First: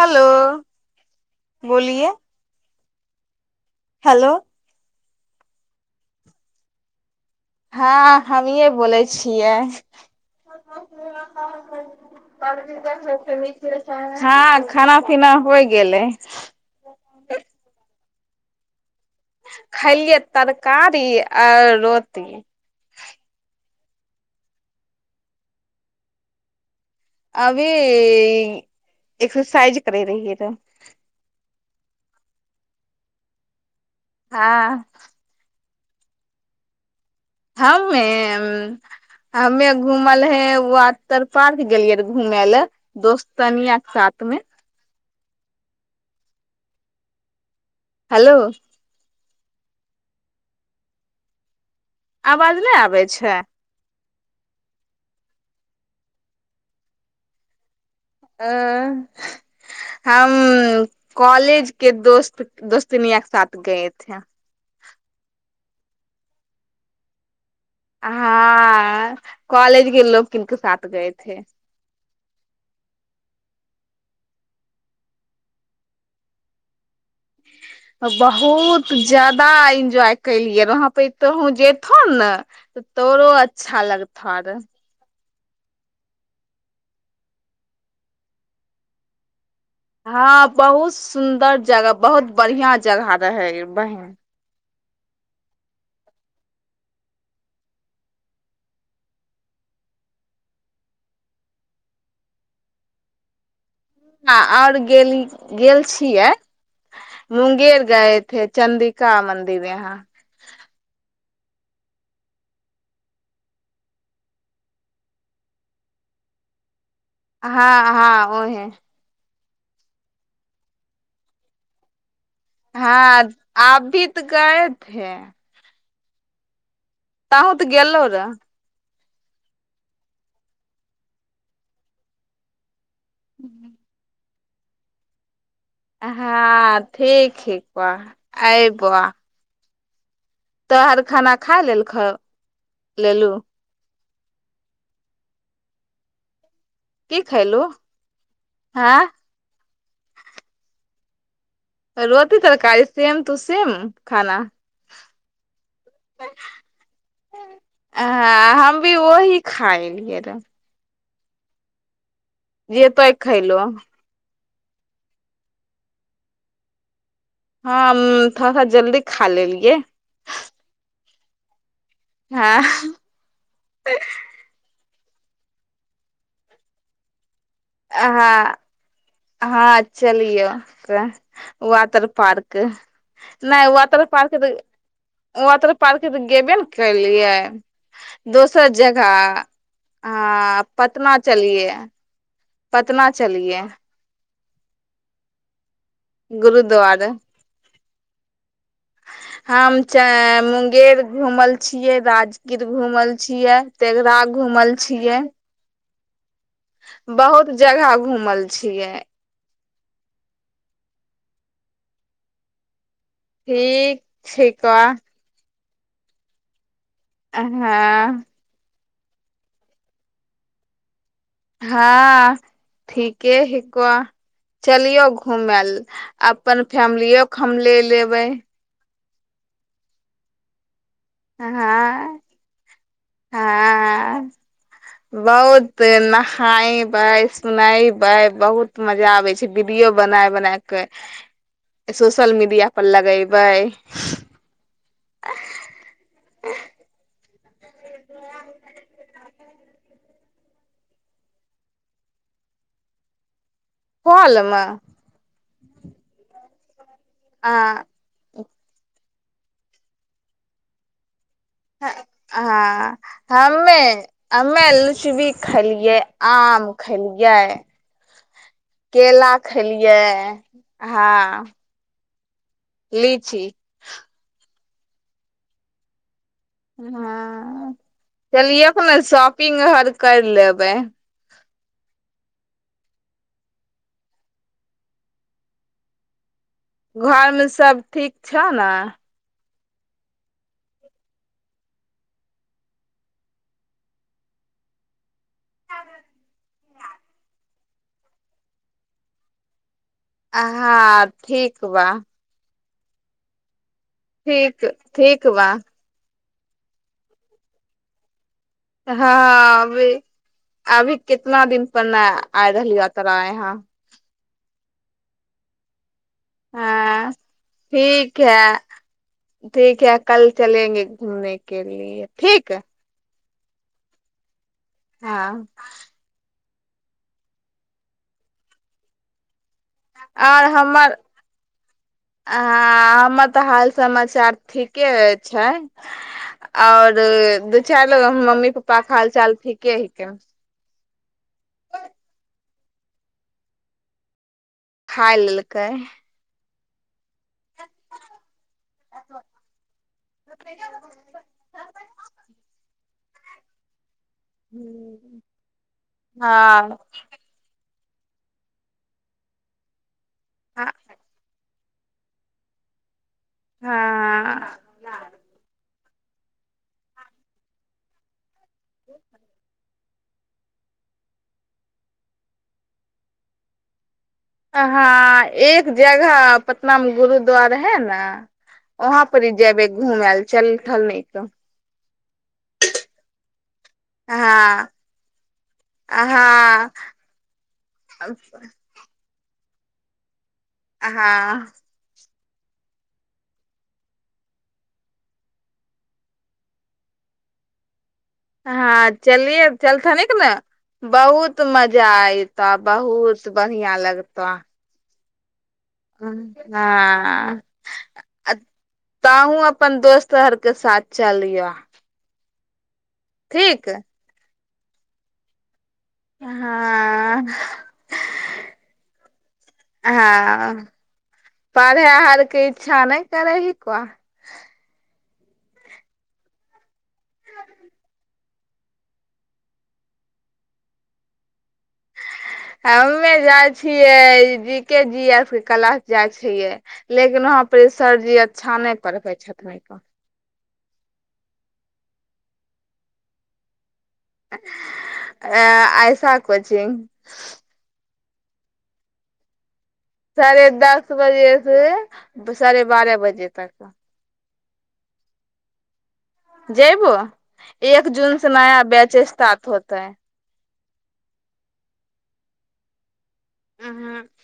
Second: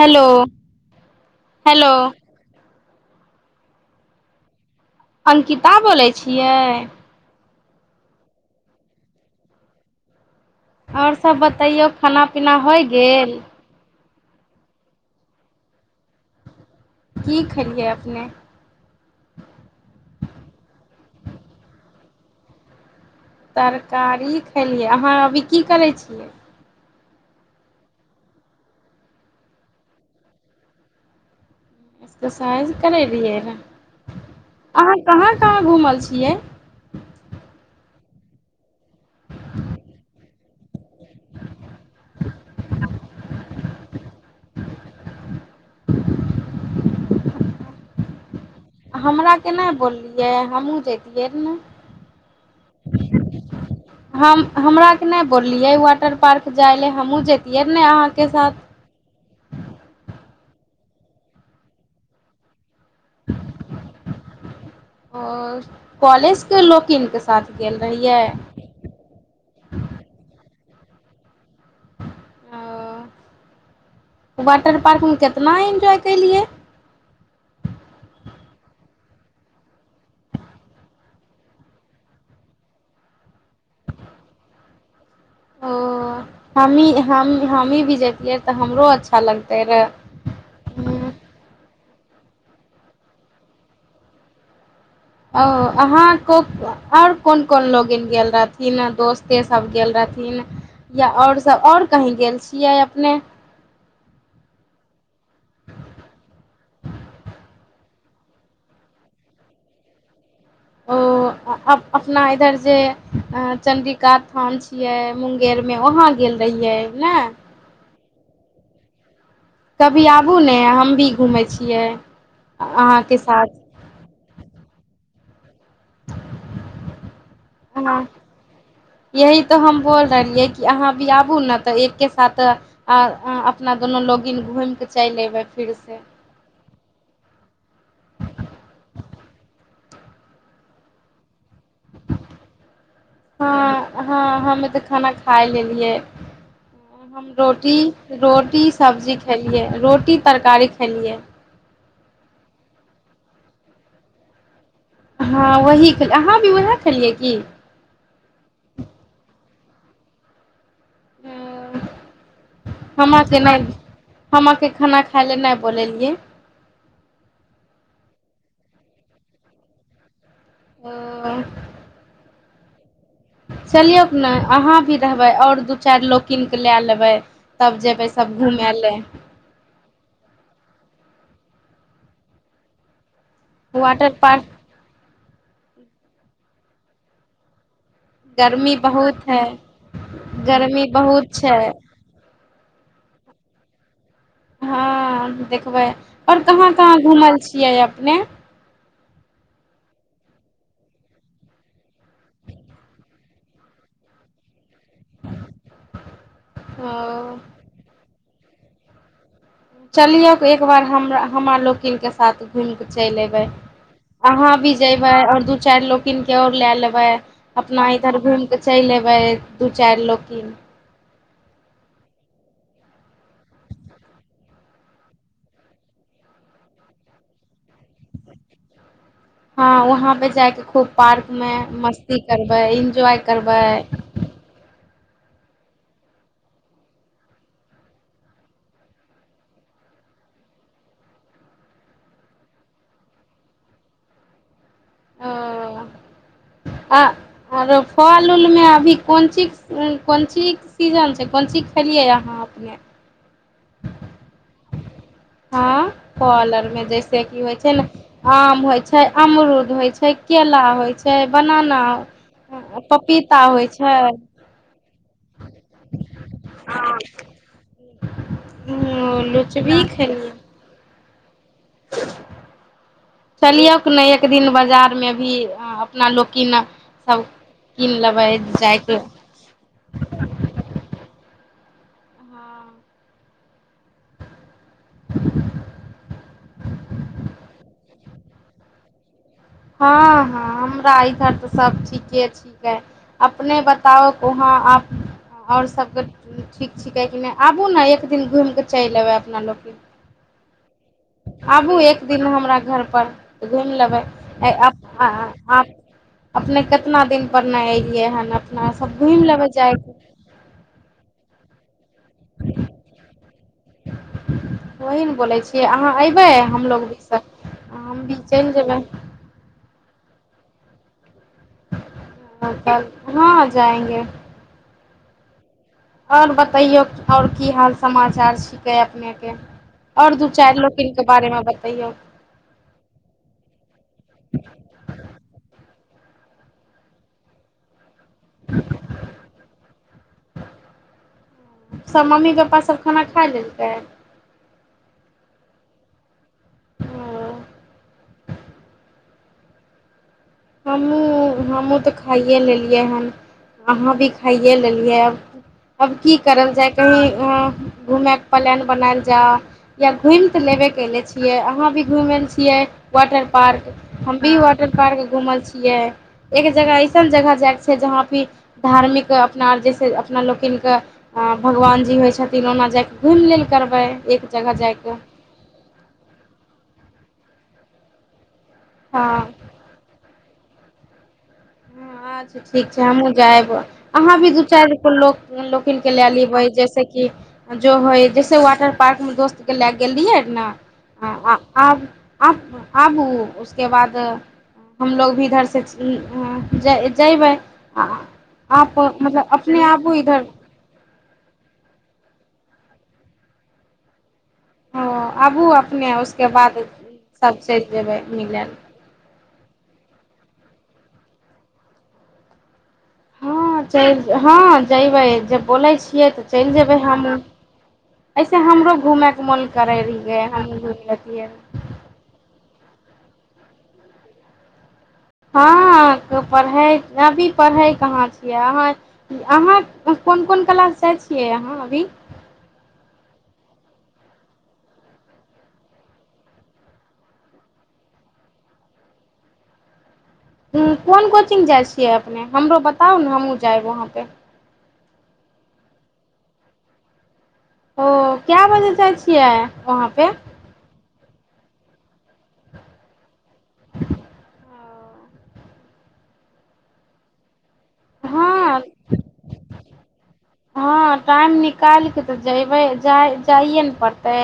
hello hello बोलिए hello Ankita बोलैछियै हाँ हमियै बोलैछियै आओर सब बतैयो खाना पीना होइ गेल हाँ खाना पीना होइ गेलैए कि खेलिए अपने खेलिए तरकारीआ रोटी तरकारी खेलिए अहाँ अभी की करै छियै अभी एक्सरसाइज करै रहिये र हा एक्सरसाइज करै रहिया रे हा हँ अहाँ कहाँ कहाँ घुमल छियै हमें उँ हमें घुमल हइ हे आर तरपास गेलिए घुमैय ला दोस्ततनियाँ के साथ मे हेलो हमरा के नै बोललिए हमहूँ जेतीयै न आवाज नै आबै छै हम हमारा आर के नै बोललिए वाटर पार्क जाइ ला हमहूँ जेतियै न अहाँ - ए- अ हूँ [unintelligible] हँ कॉलेज के लोकिन के साथ गेल रहियै हाँ -अ कॉलेज के लोकिन के साथ [unintelligible] हँ वाटरपार्क मे केतना इंजॉय केलिए बहुत ज्यादा इंजॉय केलिए वहाँपर तुहों जेतहो न तोरो अच्छा लगथऽ र हा ओ हम्मी हम हम्मी भी जेतियै त हमरो अच्छा लग- हाँ बहुत सुन्दर जगह बहुत बढ़ियाँ जगह रहै बै- ओ अहाँ ओ- आओर कोन कोन लोग गेल रहथिन दोस्ते सब गेल छलथिन या आओर सब आओर कहीं गेल छियै अपने हाँ आओर गेलि गेल छियै [unintelligible] ओ अप-अपना इधर जे चंडीका स्थान छियै मुंगेर मे वहाँ गेल रहियै ने हाँ हाँ ओहें कभी आबू ने हम भी घुमैय छियै अहाँके हाँ साथ [unintelligible] तोंहूँ त अहाँ गेलो र हा यही त हम बोल रहलीयै कि अहाँ भी आबू न त एक साथ आ- अं अपना दोनों लोग घुमय क चैल अएबै हां ठीक छिकऽ ऐबऽ तोहर खाना खालेलख लेलू हँ हँ हमें त खाना खायलेलिय की हम खयलू रोटी रोटी हँ सब्जी खेलियै रोटी तरकारी खेलिऐ रोटी तरकारी सेम टू सेम खाना हाँ वही खेलियै अहाँ भी वह खेलियै की हँ हम भी वही खा एलिए रेऽ हूँ एयतै खैलों हमके खाना खायलै नहि बोलेलिए हां हम-मम थोड़ा सा जल्दी खा लेलिए हूँ हाँ चलियोक ने अहाँ भी रहबै आओर दो चार लोक किन के ला लेबै तब जेबै सभ हाँ घूमय लए हाँ चलियौ के वाटर पार्क नै वाटर पार्क वाटर पार्क त गेबे न केलियै दोसर गर्मी जगह बहुत है हाँ गर्मी पटना बहुत छै चलियै पटना चलिए हाँ देखबै आओर कहाँ कहाँ गुरुद्वारे घूमल छियै अप- ने हम चं मुंगेर घूमल छियै राजगीर घूमल छियै तेघरा घूमल छियै ओ बहुत जगह घूमल छियै चलियोक एक बार हमरा हमरालोकिन से साथ घूम- चैल एबै ठीक अहाँ भी छिको जैबै आर दू - चारि लोकिन कै आओर ले लेब -बै अपना इधर हँ घूम के चैल ऐबै चैल ऐबै दो चारि लोकिन हाँ ठीके हिकख चलिए घुमेला अपन फैमिलयो के हम ले ले बैय हाँ वहाँ पर जाइ के खूब पार्क हँ मे मस्ती करबै इंजॉय करबै बहुते नहाबै सोनैबै बहुत मजा आबै छैय वीडियो बनाय बनाय के सोशल मीडिया पर लगैबै ओ आ अरो फल उल मे अभी कोनचीज कोनचीज के सिजन छैय कोनची खेलियै अहाँ अपने फल मे हाँ फल अर मे जैसे जे की होइ छैय आ ने आम होइ छैय अमरुद होइ छैय, केला होइ छैय हाँ होइ हम्मे छै हम्मे लुचबी खेलियै आम खेलियै, केला लुचबी खेलियै [unintelligible] हाँ ह [unintelligible] चलियोक ने एक दिन बजा- बाजारमे भी अं अपना लोक जा- हँ चलियोक ने जायके शॉपिंग अर करि लेबै हँ क [unintelligible] घरमे सब ठीक छ ने हँ हँ हमरा इधर तऽ सभ ठीके छिकै अपने बताउ उहाँ अप- आओर सबके ठीक छिकै कि नहि आबू ने एक दिन घुमि कऽ चलि अयबै अपना लोग भी हँ ठीक बा अपन घुमि लेबै ठीक ठीक बा आप अपने कितना दिन पर नहि एलियै हन अपना सब घुमि लेबै हँ अभी जायके अभी कितना दिन अपना आइ रहलियो तोरा यहाँ वही ने बोलै छियै अहाँ एब- हँ ठीक चलि है जेबै ठीक है [unintelligible] कल चलेगे घूमने [unintelligible] ठीक [unintelligible] हाँ जाएंगे [unintelligible] हँ आओर बतइयौ आओर की हाल समाचार छिकै अपनेके आओर दू आओर चारि लोकिन हमर के बारेमे बतैयौ हाँ हमर तऽ हाल समाचार ठीके छैय आओर दू चारि मतलब मम्मी पप्पा क हाल चाल ठीके हिकेन सभ मम्मी पप्पासभ खाना खा लेलकै खा लेलकै अ [unintelligible] हमहूँ हमहहुूँ तऽ खाइए लेलियै हन अहाँ भी खाइए लेलियै आब अब की करल जाय हँ कहीं अं - घुमैके प्लैन बनायल जाऽ या घुमि ते लेबे केले छियै अहाँ भी घुमैल छियै वाटर पार्क हम भी हँ वाटर पार्क छियै एक जगह ऐसन जगह जाइके छै जहाँ भी धार्मिक अपना आर जैसे अपना लोकिन के हँ भगवानजी होइ छथिन ओना जाके घुमि लेल करबै एक जगह जायके हँ एक जगह पटना मे गुरुद्वार है ने वहाँ हँ पर जेबै घूमेल चल थल नहि क हाँ आज ठीक छै हमहूँ जायब अहाँ भी दू हँ चारि गो लोक लोकिन के लए लेबै हँ जैसे की जो होइ जैसन वाटर पार्क मे दोस्त ले गेल रहियै ना हँ -हाँ आब अहाँ आबू उसके बाद हमलोग भी इधर से हँ ज-जबै हँ चलियै आबू चलथनीक इधर ने बहुत बहुत मजा एयत बहुत बढ़ियाँ लगतऽ ओ आबू आब अपने उसके बाद सभ हँ चलि जेबै मिलयै ला ताहू अपन दोस्तर हर के साथ चलिह हँ ठीक चल-हँ जैबै जब बोलै छी छियै तऽ चलि जेबै हमँहूँ हँ ऐसे हमरो घूमैके मोन करै रहियै हमहुूँ हँ घुमि लतियै रह करै हैक हँ त पढ़ै अभी पढ़ै कहाँ छ कि-अह अहाँ कोन कोन क्लास जाइ छियै अहाँ अभी हमे जा- छियै जी के जी आर के क्लास जाइ छियै लेकिन वहाँ पर सरजी अच्छा नहि पढ़बै छथिन उँ कोन कोचिंग जाइ छियै अपने हमरो बताउ ने हमहूँ जायब वहाँ पे अं ऐसा कोचिंग ओ काए बजे जाइ छियै वहाँपे साढ़े दस बजे से साढ़े बारह बजे तक जैबऽ एक जून से हँ नाया बैच स्टार्ट होतै हँ टाइम निकाल कऽ तऽ जयबै जाइ जाइए ने हँ पड़तै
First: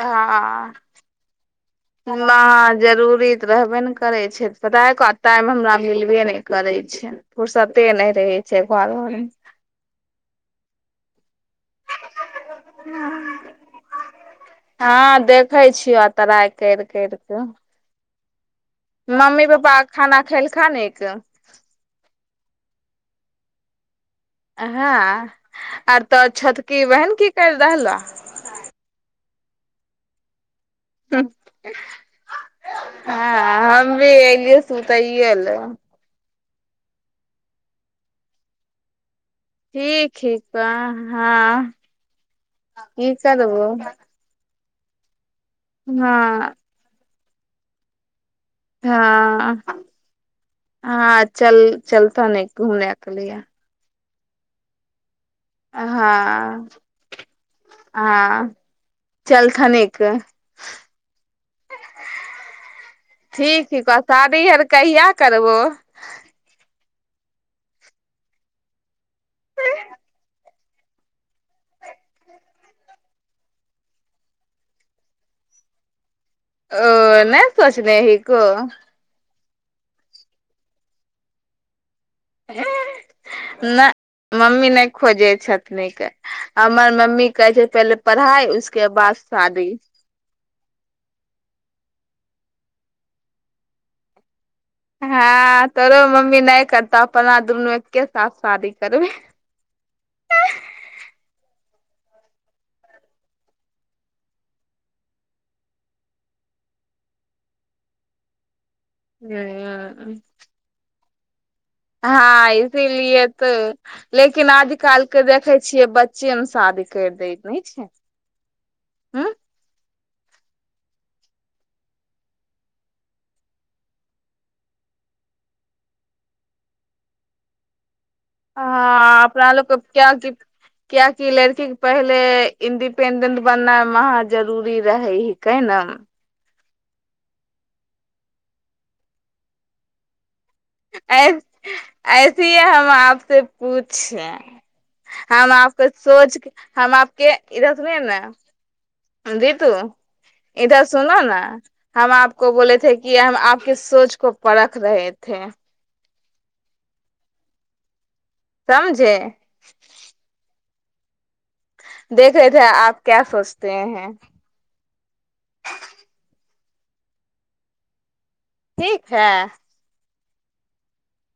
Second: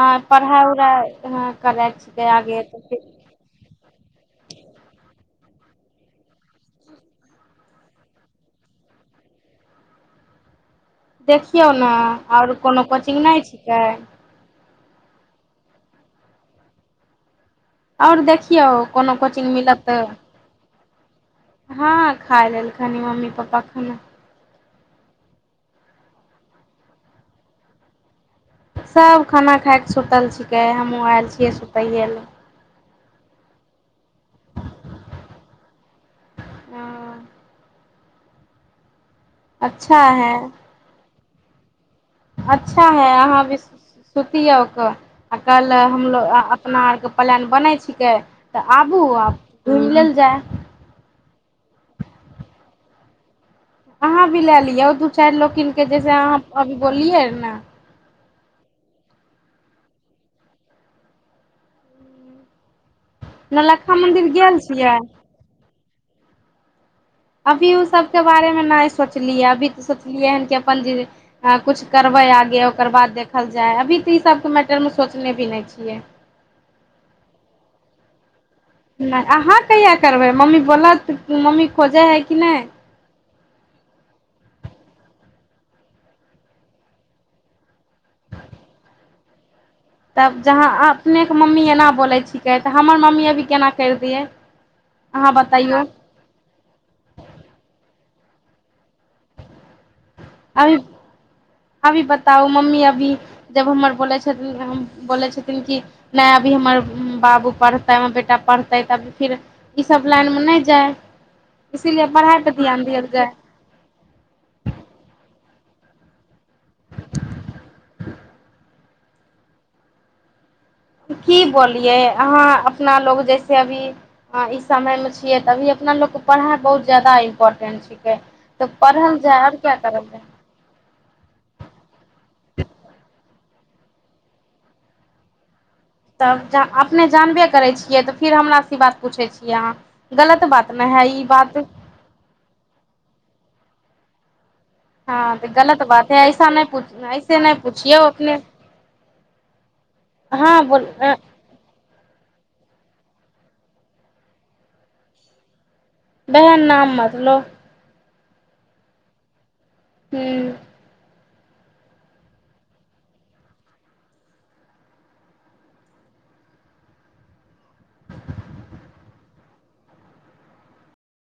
हँ पढ़ाइ उढ़ाइ हाँ करै छिकै न आगे तऽ फिर जरूरी तऽ रहबे ने करै छै पता हइ क टाइम हमरा मिलबे नहि करै छै फुरसते नहि रहै छै घर घरमे देखियौ ने आओर कोनो कोचिंग नहि छिकै हँ देखै छिय ट्राई करि करि केऽ आओर देख- मम्मी पापा खाना खेल खानिक [unintelligible] हाँ खाइ लेलकै हन मम्मी पापा खाना हाँ आर तोहर छोटकी बहिन की कैर रहलऽ सब खाना खाइके सुतल छै हूँ हँ हम भी एलिएऽ सूतैयला ओं अच्छा ठीक है हइ कन हाँ अच्छा हा अहाँ अभी सूतयौ क कहलों हमलोग हँ आ-अपना आर के प्लान बनै छिकै तऽ आबू आ हाँ घुमि लेल जाय हाँ चल- चलतऽ नहि घूमन के लिए अहाँ भी लेलियौ - चारि लोकिन के जैसे अहाँ हँ अभी बोललिए रहे न हँ चलथनिक ठीक छी नौलक्खा मंदिर प्रसादी गेल आर छियै कहिया करबो अभी उ सब के बारे मे नै सोचलिए अभी त सोचलिए हन अपन जे हँ की कुछ करबै आगे अकोर बाद देखल जाए अभी त इ सब के मैटर मे सोचने भी नहि छियै ओ नहि सोचने ही को नै अहाँ कहिया करबै मम्मी बोलत मम्मी खोजै हइ कि नहि न मम्मी नै खोजे छथनिके हमर मम्मी कहै छै पहले पढ़ाई उसके बाद शादी तब जहाँ अपनेक मम्मी ऐना बोलेछिकै त हमर मम्मी केना कैर दियै अहाँ हाँ बतैयौ तोरो मम्मी नै करतऽ अपना दुनू एके - -साथ शादी करबैय ह अभी अभी बताउ मम्मी अभी जब हमर बोलै छथिन बोलै छथिन की नै हमर बाबु पढ़तै हमर बेटा पढ़- तै त अभी फिर इ सब लाइन मे नै जाय इसीलिए पढ़ाइ हाँ पर ध्यान देल इसलिए जाय तो लेकिन आज काल के देखैय - -छियै बच्चे मे - शादी कैर दैय नहि छै हूँ की बोलयै अहाँ अपना लोक जैसे हाँ इस समय मे छियै त अभी अपना लोक पढ़ाई बहुत ज्यादा इम्पोर्टेन्ट छै ह-आ अपना लोक जाय कियाकि कियाकि लड़की के पढ़ै ले इंडिपेंडेंट बननाय महा जरूरी रहै ही कै न त अपने जनबै करै छियै त फिर हमरा सँ इ बात की पूछै छियै अहाँ गलत बात ने है ई ऐस बात ऐसे ही हम आप से पूछ छा हाँ गलत बात हा ऐसा न हम पूछ ऐसे नै पूछियौ अपने दी तु हँ इधर बोल सुने न हम आप [unintelligible] [unintelligible] [unintelligible] हूँ [unintelligible] [unintelligible]